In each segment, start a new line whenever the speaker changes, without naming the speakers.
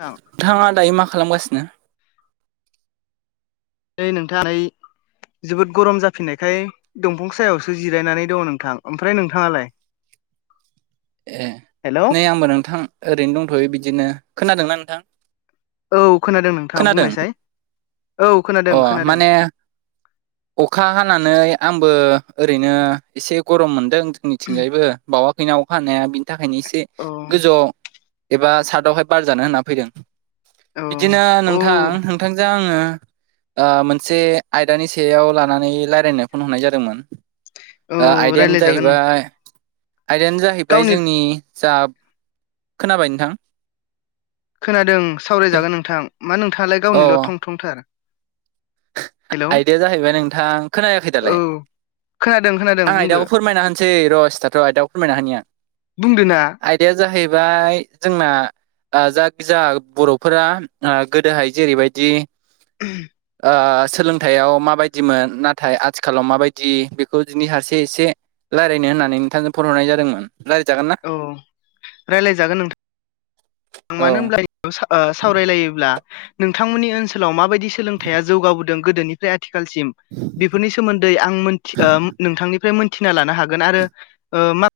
थां
नोंथाङा दायो मा खालामगासिनो
नै नोंथां [unintelligible] जोबोद गरम जाफिननायखाय दंफां सायावसो जिरायनानै दं नोंथां ओमफ्राय नोंथाङालाय
[inaudible] ए
हेल'
नै आंबो नोंथां ओरैनो दंथ'यो बिदिनो खोनादोंना नोंथां।
औ खोनादों नोंथां
खोनादों
बुंनायसाय। औ खोनादों
अ
खोनादों
माने अखा हानानै आंबो ओरैनो एसे गरम मोनदों जोंनिथिंजायबो बावाखैना अखा हानाया बिनिथाखायनो एसे
औ
गोजौआव एबा सादावहाय बारजानो होनना फैदों
औ
बिदिनो
औ
नोंथां नोंथांजों आङो ओ मोनसे आयदानि सायाव लानानै रायलायनो फन हरनाय जादोंमोन।
औ
ओ आयदायानो
रायलायजागोन नों
जाहैबाय आयदायानो जाहैबाय
गावनि
जोंनि जा खोनाबाय नोंथां?
खोनादों सावरायजागोन नोंथां मा नोंथाङालाय गावनिल'
औ
थं थंथार हेल' औ
आयदाया जाहैबाय नोंथां खोनायाखै दालाय
खोनादों खोनादों
आं
बुंदो
आइदाखौ फोरमायना होनोसै र सिथाथ आयदाखौ फोरमायना होनि आं आइ
बुंदो ना
आयदाया जाहैबाय जोंना जाख जा बर'फोरा गोदोहाय जेरैबायदि
[unintelligible]
ओ सोलोंथायाव माबायदिमोन नाथाय आथिखालाव माबायदि बेखौ बिनि फारसे एसे रायलायनो होननानै नोंथांजों फन हरनाय जादोंमोन रायलायजागोन ना
औ रायलायजागोन नों
औ
मानो होनब्ला सावरायलायोब्ला नोंथांमोननि ओनसोलाव माबायदि सोलोंथाया जौगाबो दों गोदोनिफ्राय आथिलसिम बेफोरनि सोमोन्दै आं मोनथि ओ नोंथांनिफ्राय मोनथिना लानो हा गोन आरो ओ मा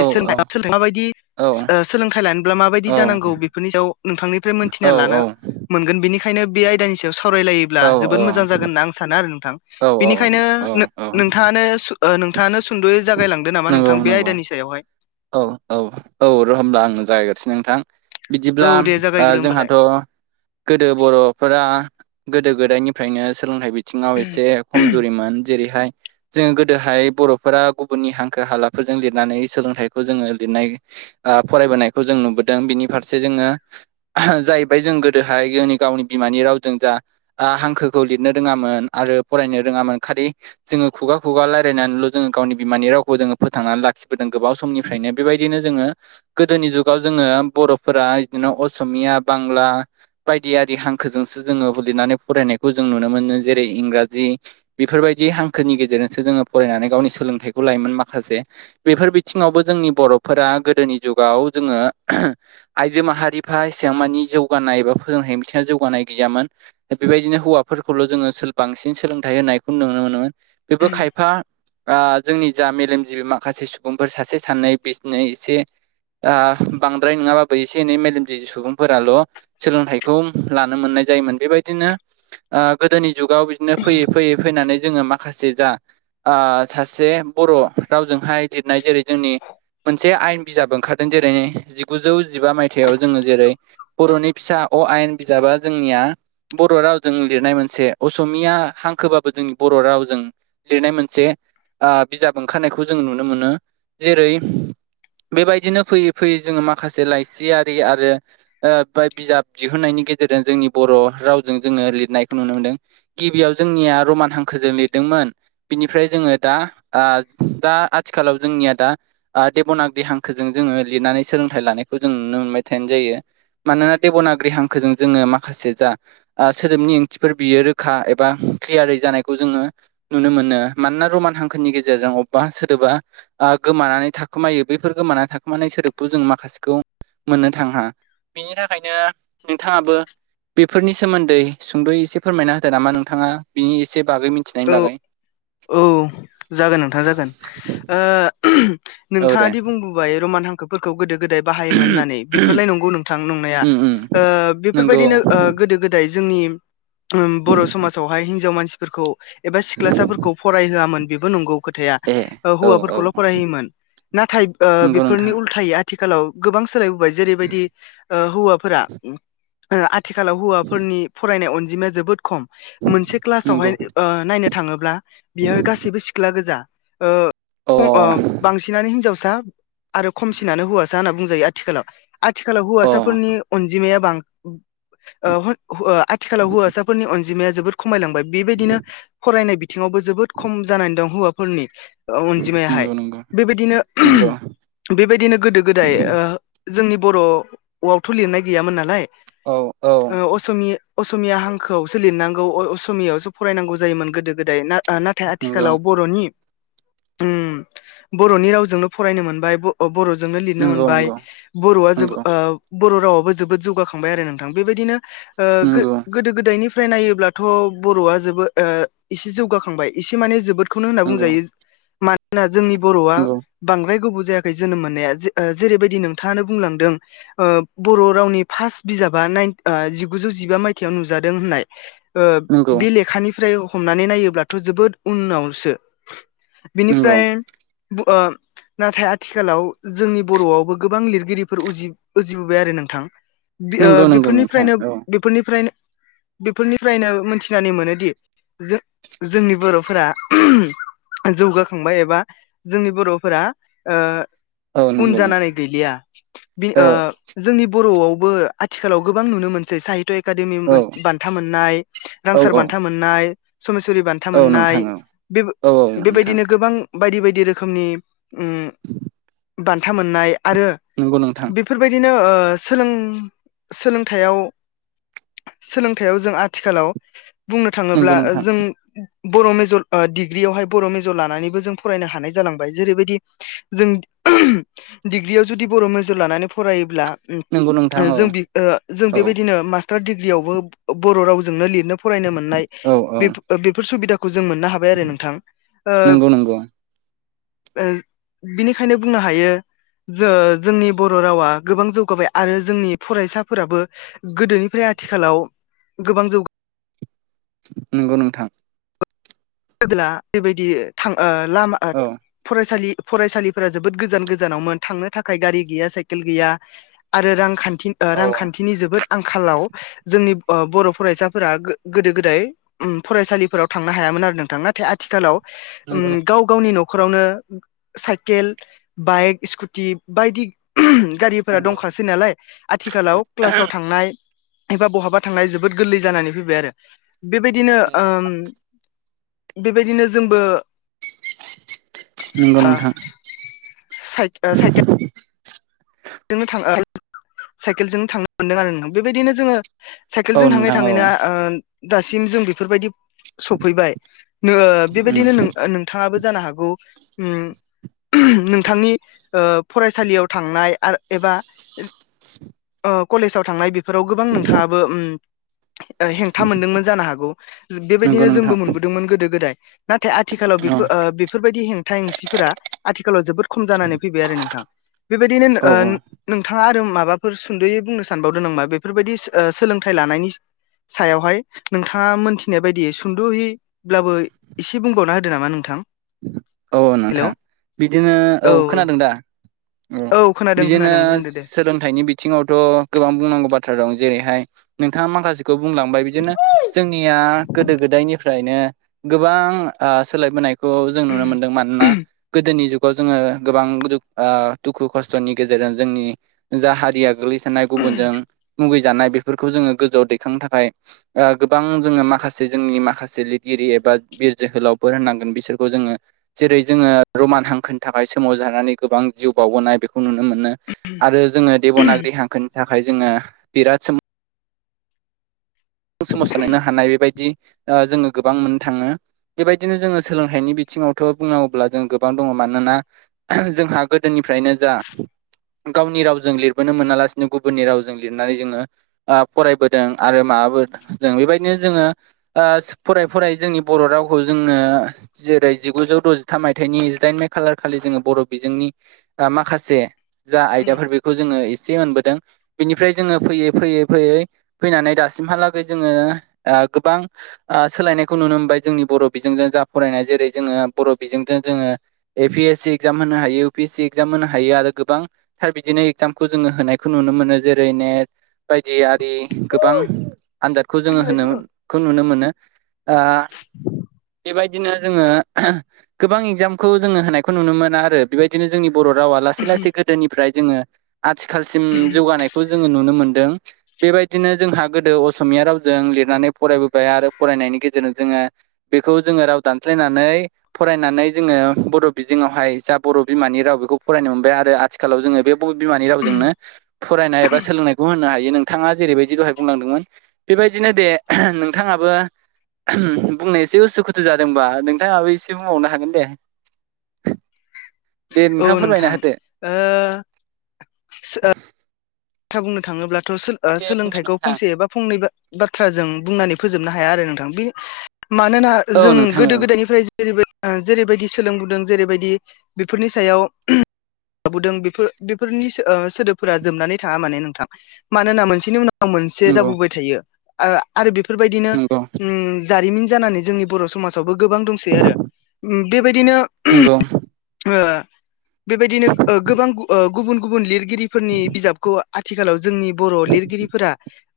औ
[unintelligible] माबायदि
औ
सोलोंथाइ लानो ब्ला माबायदि जानांगौ बेफोरनि सायाव नोंथांनिफ्राय
औ
मोनथिना लानो मोनगोन बेनिखायनो बे आयदानि सायाव सावरायलायो ब्ला
औ
जोबोर मोजां जागोन होनना आं सानो आरो नोंथां
औ
बेनिखायनो
औ
नो
औ
नोंथाङानो ओ नोंथाङानो सुद'यै जागायलांदो नामा
नंगौ
नोंथां बे
नंगौ
आयदानि सायावहाय
औ औ औ र होमब्ला आंनो जागायग्रोसै नोंथां बिदिब्ला
औ दे
ओ‌
जागायग्रो होमबालाय
जोंहाथ' गोदो बर'फोरा गोदो गोदायनिफ्रायनो सोलोंथाइ बि बिथिङाव एसे खमजुरिमोन जेरैहाय जोङो गोदोहाय बर'फोरा गुबुननि हांखो हालाफोरजों लिरनानै सोलोंथाइ खौ जोङो लिरनाय फरायबोनायखौ जों नुबोदों बिनि फारसे जोङो जाहैबाय जों गोदोहाय जोंनि गावनि बिमानि रावजों जा आं हांखोखौ लिरनो रोङामोन आरो फरायनो रोङामोन खालि जोङो खुगा खुगा रायलायनानैल' जोङो गावनि बिमानि रावखौ जोङो फोथांनानै लाखिबोदों गोबाव समनि फ्रायनो बेबायदिनो जोङो गोदोनि जुगाव जोङो बर'फोरा बिदिनो असमिया बांला बायदियारि हांखोजोंसो जोङो लिरनानै फरायनायखौ जों नुनो मोनो जेरै इंराजि बेफोरबायदि हांखोनि गेजेरजोंसो जोङो फरायनानै गावनि सोलोंथाइखौ लायोमोन माखासे बेफोर बिथिङावबो जोंनि बर'फोरा गोदोनि जुगाव जोङो आइजो माहारिफ्रा एसेबां मानि जौगानाय एबा सोलोंथाइ बिथिङाव जौगानाय गैयामोन बेबायदिनो हौवाफोरखौल' जोङो सोर बांसिन सोलोंथाइ होनायखौ नुनो मोनोमोन। बेबो खायफा जोंनि जा मेलेमजिबि माखासे सुबुंफोर सासे सानै बिदिनो एसे बांद्राय नङाबाबो एसे एनै मेलेमजिबि सुबुंफोराल' सोलोंथाइखौ लानो मोननाय जायोमोन बेबायदिनो गोदोनि जुगाव बिदिनो फैयै फैयै फैनानै जोङो मा माखासे जा सासे बर' रावजोंहाय लिरनाय जेरै जोंनि मोनसे आयेन बिजाब ओंखारदों जेरै जिगुजौ जिबा मायथाइयाव जोङो जेरै बर'नि फिसा अ आयेन बिजाबा जोंनिया बर' रावजों लिरनाय मोनसे असमिया हांखोबाबो जोंनि बर' रावजों लिरनाय मोनसे बिजाब ओंखारनायखौ जों नुनो मोनो जेरै बेबायदिनो फैयै फैयै जोङो माखासे लाइसियारि आरो ओ बिजाब दिहुननायनि गेजेरजों जोंनि बर' रावजों जोङो लिरनायखौ नुनो मोनदों गिबियाव जोंनिया रमान हांखोजों लिरदोंमोन बिनिफ्राय जोङो दा दा आथिखालाव जोंनिया दा ओ देब'नागिरि हांखोजों जोङो लिरनानै सोलोंथाइ लानायखौ जों नुनो मोनबाय थानाय जायो मानोना देब'नागिरि हांखोजों जोङो माखासे जा ओ सोदोबनि ओंथिफोर बियो रोखा एबा क्लियारै जानायखौ जोङो नुनो मोनो मानोना रमान हांखोनि गेजेरजों अबेबा सोदोबा ओ गोमानानै थाखोमायो बैफोर गोमानानै थाखोमानाय सोदोबखौ जों माखासेखौ मोननो थाङा बिनि थाखायनो नोंथाङाबो बेफोरनि सोमोन्दै सुंद'यै एसे फोरमायना होदो नामा नोंथाङा बिनि एसे बागै मिथि मिथिनायनि
औ
बागै
औ जागोन नोंथां जागोन
औ
नोंथाङादि बुंदों रमान हांखोफोरखौ गोदो गोदाय बाहायोमोन होननानै
दे
बेफोरलाय नंगौ नोंथां नंनाया
उम उम
ओ
नंगौ
बेफोरबायदिनो ओ गोदो गोदाय नाथाय जोंनि बर' समाजावहाय हिनजाव मानसिफोरखौ एबा सिख्लासाफोरखौ होआमोन बेबो नंगौ खोथाया
ए
ओ
औ औ
हौवाफोरखौल' फरायहोयोमोन नाथाय
नंगौ
बेफोरनि
नोंथां
उलथा थायो आथिखालाव गोबां सोलायबोबाय जेरैबायदि हौवाफोरा ओ आथिखालाव हौवाफोरनि फरायनाय अनजिमाया जोबोद खम मोनसे क्लासावहाय
नंगौ
ओ नायनो थाङोब्ला बेयाव गासैबो सिख्ला गोजा ओ
अ
बांसिनानो हिन्जावसा आरो खमसिनानो हौवासा होनना बुंजायो आथिखालाव आथिखालाव
अ
हौवासाफोरनि अनजिमाया बां ओ आथिखालाव हौवासाफोरनि अनजिमाया जोबोर खमायलांबाय बेबायदिनो फरायनाय बिथिङावबो जोबोद खम जानानै दं हौवाफोरनि अनजिमायाहाय
नंगौ नंगौ
बेबायदिनो
नंगौ
बेबायदिनो गोदो गोदाय ओ जोंनि बर'आवथ' लिरनाय गैयामोन नालाय
औ औ
ओ असमि असमिया हांखोआवसो लिरनांगौ असमियावसो फरायनांगौ जायोमोन गोदो गोदाय ना ओ नाथाय
नंगौ
आथिखालाव बर'नि उम बर'नि रावजोंनो फरायनो मोनबाय बर'जोंनो लिरनो
नंगौ
मोनबाय
नंगौ
बर'आ जोब
नंगौ
ओ बर' रावाबबो जोबोद जौगाखांबाय आरो नोंथां बेबायदिनो ओ
नंगौ
गोदो गोदायनि फ्राय नायोब्लाथ' बर'आ जोबोद ओ एसे जौगाखांबाय एसे माने जोबोद खौनो होनना
नंगौ
बुंजायो मानोना जोंनि बर'आ
नंगौ
बांद्राय गोबाव जायाखै जोनोम मोननाया जेरैबायदि नोंथाङानो बुंलांदों बर' रावनि फार्स्ट बिजाबा जिगुजौ जिबा मायथाइयाव नुजादों होननाय ओ
नंगौ
बे लेखानिफ्राय हमनानै नायोब्लाथ' जोबोद उनावसो
नंगौ
बिनिफ्राय ओ नाथाय आथिखालाव जोंनि बर'आवबो गोबां लिरगिरिफोर उजि उजिबोबाय आरो नोंथां ओ
नंगौ नंगौ नोंथां
बेफोरनिफ्रायनो
औ
बेफोरनिफ्रायनो बेफोरनिफ्रायनो मोनथिनानै मोनोदि जों जोंनि बर'फोरा जौगाखांबाय एबा जोंनि बर'फोरा ओ
औ
उन
नंगौ नोंथां
जानानै गैलिया बि
औ
ओ जोंनि बर'आवबो आथिखालाव गोबां नुनो मोनसै साहित्य ए एकादेमि
औ
बान्था मोननाय
औ
रांसार
औ
बान्था मोननाय समेसरि बान्था
औ नोंथां
मोननाय
औ
बे
औ औ नोंथां
बेबायदिनो गोबां बायदि बायदि रोखोमनि उम बान्था मोननाय आरो
नंगौ नोंथां
बेफोरबायदिनो ओ सोलों सोलोंथाइयाव सोलोंथाइयाव जों आथिखालाव बुंनो थाङोब्ला
नंगौ नोंथां
जों बर' मेजर डिग्रियावहाय बर' मेजर लानानैबो जों फरायनो हानाय जालांबाय जेरैबायदि जों डिग्रियाव जुदि बर' मेजर लानानै फरायोब्ला
नंगौ नोंथां औ
जों जों
औ
बेबायदिनो मास टार डिग्रियावबो बर' रावजोंनो लिरनो फरायनो मोननाय
औ औ
बेफोर सुबिदाखौ जों मोननो हा बाय आरो नोंथां
नंगौ नंगौ
बिनिखायनो बुंनो हायो जोंनि बर' रावा गोबां जौगाबाय आरो जोंनि फरायसाफोराबो गोदोनिफ्राय आथिखालाव गोबां जौ
नंगौ नोंथां
[unintelligible] बेबायदि थां लामा
औ
फरायसालि फरायसालिफोरा जोबोद गोजान गोजानावमोन थांनो थाखाय गारि गैया साइकेल गैया आरो रांखान्थि
औ औ
रांखान्थिनि जोबोद आंखालाव जोंनि बर' फरायसाफोरा गोदो गोदाय फरायसालिफोराव थांनो हायामोन आरो नों नोंथां नाथाय आथिखालाव
नंगौ नोंथां
गाव गावनि न'खरावनो साइकेल बाइक स्कुटि बायदि गारिफोरा
नंगौ
दंखासै नालाय आथिखालाव क्लासाव थांनाय एबा बहाबा थांनाया जोबोद गोरलै जानानै फैबाय आरो बेबायदिनो
नंगौ नोंथां
बेबायदिनो जोंबो
नंगौ नोंथां
साइ साइकेल जोंनो थाङो साइकेलजोंनो थांनो मोनदों आरो नोंथां बेबायदिनो जोङो
औ
साइकेलजों थाङै
नोंथां औ
थाङैनो दासिम जों बेफोरबायदि सफैबाय बेबायदिनो नोंथाङाबो जानो हागौ नोंथांनि फरायसालियाव थांनाय आरो एबा कलेजाव थांनाय फोराव गोबां नोंथाङाबो हेंथा मोनदोंमोन जानो हागौ
नंगौ
बेबायदिनो
नोंथां
जोंबो मोनबो दोंमोन गोदो गोदाय नाथाय आथिखालाव
औ
बेफोरबायदि हेंथा हेंसिफोरा आथिखालाव जोबोद खम जानानै फैबाय आरो नोंथां बेबायदिनो नों
औ औ
थाङा आरो माबाफोर सुन्द'यै बुंनो सानबावदों नोंबा बेफोरबायदि सोलोंथाइ लानायनि सायावहाय नोंथाङा मोनथिनाय बायदियै सुद'हि ब्लाबो एसे बुंबावना होदो नामा नोंथां
औ नोंथां
हेलौ
बिदिनो औ खोनादों दा औ
खोनादों
बिदिनो
खोनादों बुंदो दे
सोलोंथाइनि बि बिथिङावथ' गोबां बुंनांगौ बाथ्रा दं जेरैहाय नोंथाङा माखासे खौ बुंलांबाय बिदिनो जोंनिया गोदो गोदायनि फ्रायनो गोबां आ सोलायबोनायखौ जों नुनो मोनदों मानोना गोदोनि जुग खौ जोङो गोबां दुख ओ दुखु खस्थ'नि गेजेरजों जोंनि जा हारिया गोग्लै सोनाय गुबुनजों मुगैजानाय बेफोरखौ जोङो गोजौआव दैखांनो थाखाय गोबां जोङो माखासे जोंनि माखासे लिरगिरि एबा बिर जोहोलावफोर होननांगोन बिसोर ख जोङो जेरै जोङो रमान हांखोनि था खाय सोमाव जानानै गोबां जिउ बावबोनाय बेखौ नुनो मोनो आरो जोङो देब'नाग्रि हांखोनि था खाय जोङो बिराद सो सोमावसारनो [unintelligible] हानाय बेबायदि जोङो गोबां मोननो थाङो बेबायदिनो जोङो सोलोंथाइनि बिथिङावथ' बुंनांगौब्ला जों गोबां दङ मानोना जोंहा गोदोनिफ्रायनो जा गावनि रावजों लिरबोनो मोनालासिनो गुबुननि रावजों लिरनानै जोङो आ फरायबोदों आरो माबाबोदों बेबायदिनो जोङो ओ फरायै फरायै जोंनि बर' रावखौ जोङो जेरै जिगुजौ द'जिथाम मायथाइनि जिदाइन मे खालारखालि जोङो बर' बिजोंनि बा माखासे जा आयदाफोर बेखौ जोङो ए से मोनबोदों बेनिफ्राय जोङो फैयै फैयै फैयै फैनानै दासिमहाला गै जोङो दा गोबां ओ सोलायनायखौ नुनो मोनबाय जोंनि बर' बिजोंजों जा फरायनाय जेरै जोङो बर' बिजोंजों जोङो A P S C exam होनो हायो U P S C exam होनो हायो आरो गोबां थार बिदिनो एगजामखौ जोङो होनायखौ नुनो मोनो जेरै नेट बायदि आरि गोबां आनजादखौ जोङो होनोखौ नुनो मोनो दा बेबायदिनो जोङो गोबां एगजामखौ जोङो होनायखौ नुनो मोना आरो बेबाय दिनो जोंनि बर' रावा लासै लासै गोदोनिफ्राय जोङो आथिखालसिम जौगानायखौ जोङो नुनो मोनदों बेबायदिनो जोंहा गोदो अ समिया रावजों लिरनानै फरायबोबाय आरो फरायनायनि गेजेरजों जोङो बेखौ जोङो राव दानस्लायनानै फरायनानै जोङो बर' बिजोङावहाय जा बर' बिमानि राव बेखौ फरायनो मोनबाय आरो आथिखालाव जोङो बे बिमानि रावजोंनो फरायनाय एबा सोलोंनायखौ होनो हायो नोंथाङा जेरैबायदि दहाय बुंलांदोंमोन बेबायदिनो दे नोंथाङाबो बुंनो एसे उसुखुथु जादोंबा नोंथाङाबो एसे बुंबावनो हागोन दे [inaudible]
औ
नोंथाङा फोरमायना
नोंथां
होदो
ओ खोथा बुंनो थाङोब्लाथ' सो ओ
दे बुंदो
सोलोंथाइखौ
नोंथां
फंसे एबा फंनै बाथ्राजों बुंनानै फोजोबनो हाया आरो नोंथां बे मानोना
औ
जों
नोंथां औ
गोदो गोदायनिफ्राय जेरै जेरैबायदि सोलोंबोदों जेरैबायदि बेफोरनि सायाव लाबोदों बेफोर बेफोरनि सो ओ सोदोबफोरा जोबनानै थाङा माने नोंथां मानोना मोनसेनि उनाव मोनसे
नंगौ
जाबोबाय थायो आ आरो बेफोरबायदिनो जारिमिन जानानै जोंनि बर' समाजावबो गोबां दंसै आरो बेबायदिनो
नंगौ नंगौ
ओ बेबायदिनो ओ गोबां ओ गुबुन गुबुन लिरगिरिफोरनि बिजाब आथिखालाव जोंनि बर' लिरगिरिफोरा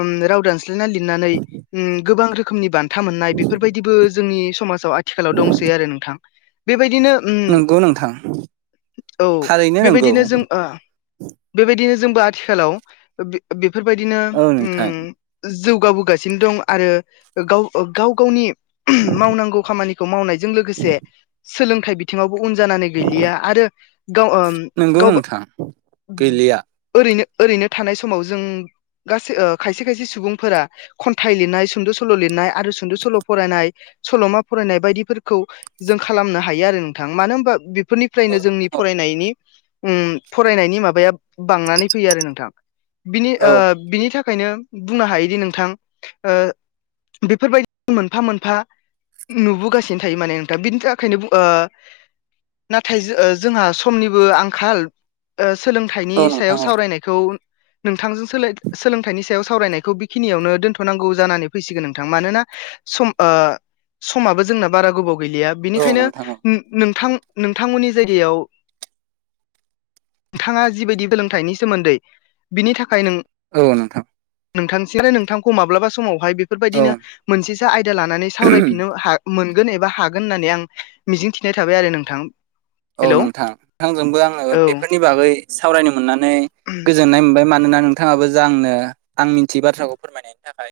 उम राव दानस स्लायना लिरनानै उम गोबां रोखोमनि बान था मोननाय बेफोरबायदिबो जोंनि समाजाव आथिखालाव दंसै आरो नोंथां बेबायदिनो उम
नंगौ नोंथां
औ
थारैनो नंगौ
बेबायदिनो जों आ बेबायदिनो जोंबो आथिखालाव बेफोरबायदिनो
औ नोंथां
उम जौगाबोगासिनो दं आरो गाव गाव गावनि मावनांगौ खामानिखौ मावनायजों लोगोसे सोलोंथाइ बि बिथिङावबो उन जानानै गैलिया आरो गाव
नंगौ
गावबा
नोंथां गैलिया
ओरैनो ओरैनो थानाय समाव जों गासै खायसे खायसे सुबुंफोरा खन्थाइ लिरनाय सुंद' सल' लिरनाय आरो सुंद' सल' फरायनाय सल'मा फरायनाय बायदिफोरखौ जों खालामनो हायो आरो नोंथां मानो होनबा
औ
फोरनिफ्रायनो जोंनि
नोंथां औ
फरायनायनि फरायनायनि माबाया बांनानै फैयो आरो नोंथां बिनि बिनि थाखायनो बुंनो हायोदि नोंथां बेफोरबायदि मोनफा मोनफा नुबोगासिनो थायो माने नोंथां बिनि थाखायनो नाथाय जोंहा समनिबो आंखाल सोलोंथाइनि
औ
सायाव
नोंथां औ
नायखौ नोंथांजों सोलाय सोलोंथाइनि सायाव सावरायनायखौ बेखिनियावनो दोनथ'नांगौ जानानै फैसिगोन नोंथां मानोना सम समाबो जोंना बारा गोबाव गैलिया
औ
बिनिखायनो
नोंथां औ
नोंथां नोंथांमोननि जायगायाव नोंथाङा जिबायदि सोलोंथाइनि सोमोन्दै बिनि थाखाय नों
औ नोंथां
नोंथांसि आरो नोंथांखौ माब्लाबा समावहाय
औ
बेफोरबायदिनो मोनसेसा आयदा लानानै
औ
सावरायफिननो मोनगोन एबा हागोन होननानै आं मिजिं थिनाय थाबाय आरो नोंथां
औ
हेलौ
नोंथां नोंथांजोंबो आङो
औ
बेफोरनि बागै सावरायनो मोननानै
[unintelligible]
गोजोननाय मोनबाय मानोना नोंथाङाबो जा आंनो आं मिथियै बाथ्राखौ फोरमायनायनि थाखाय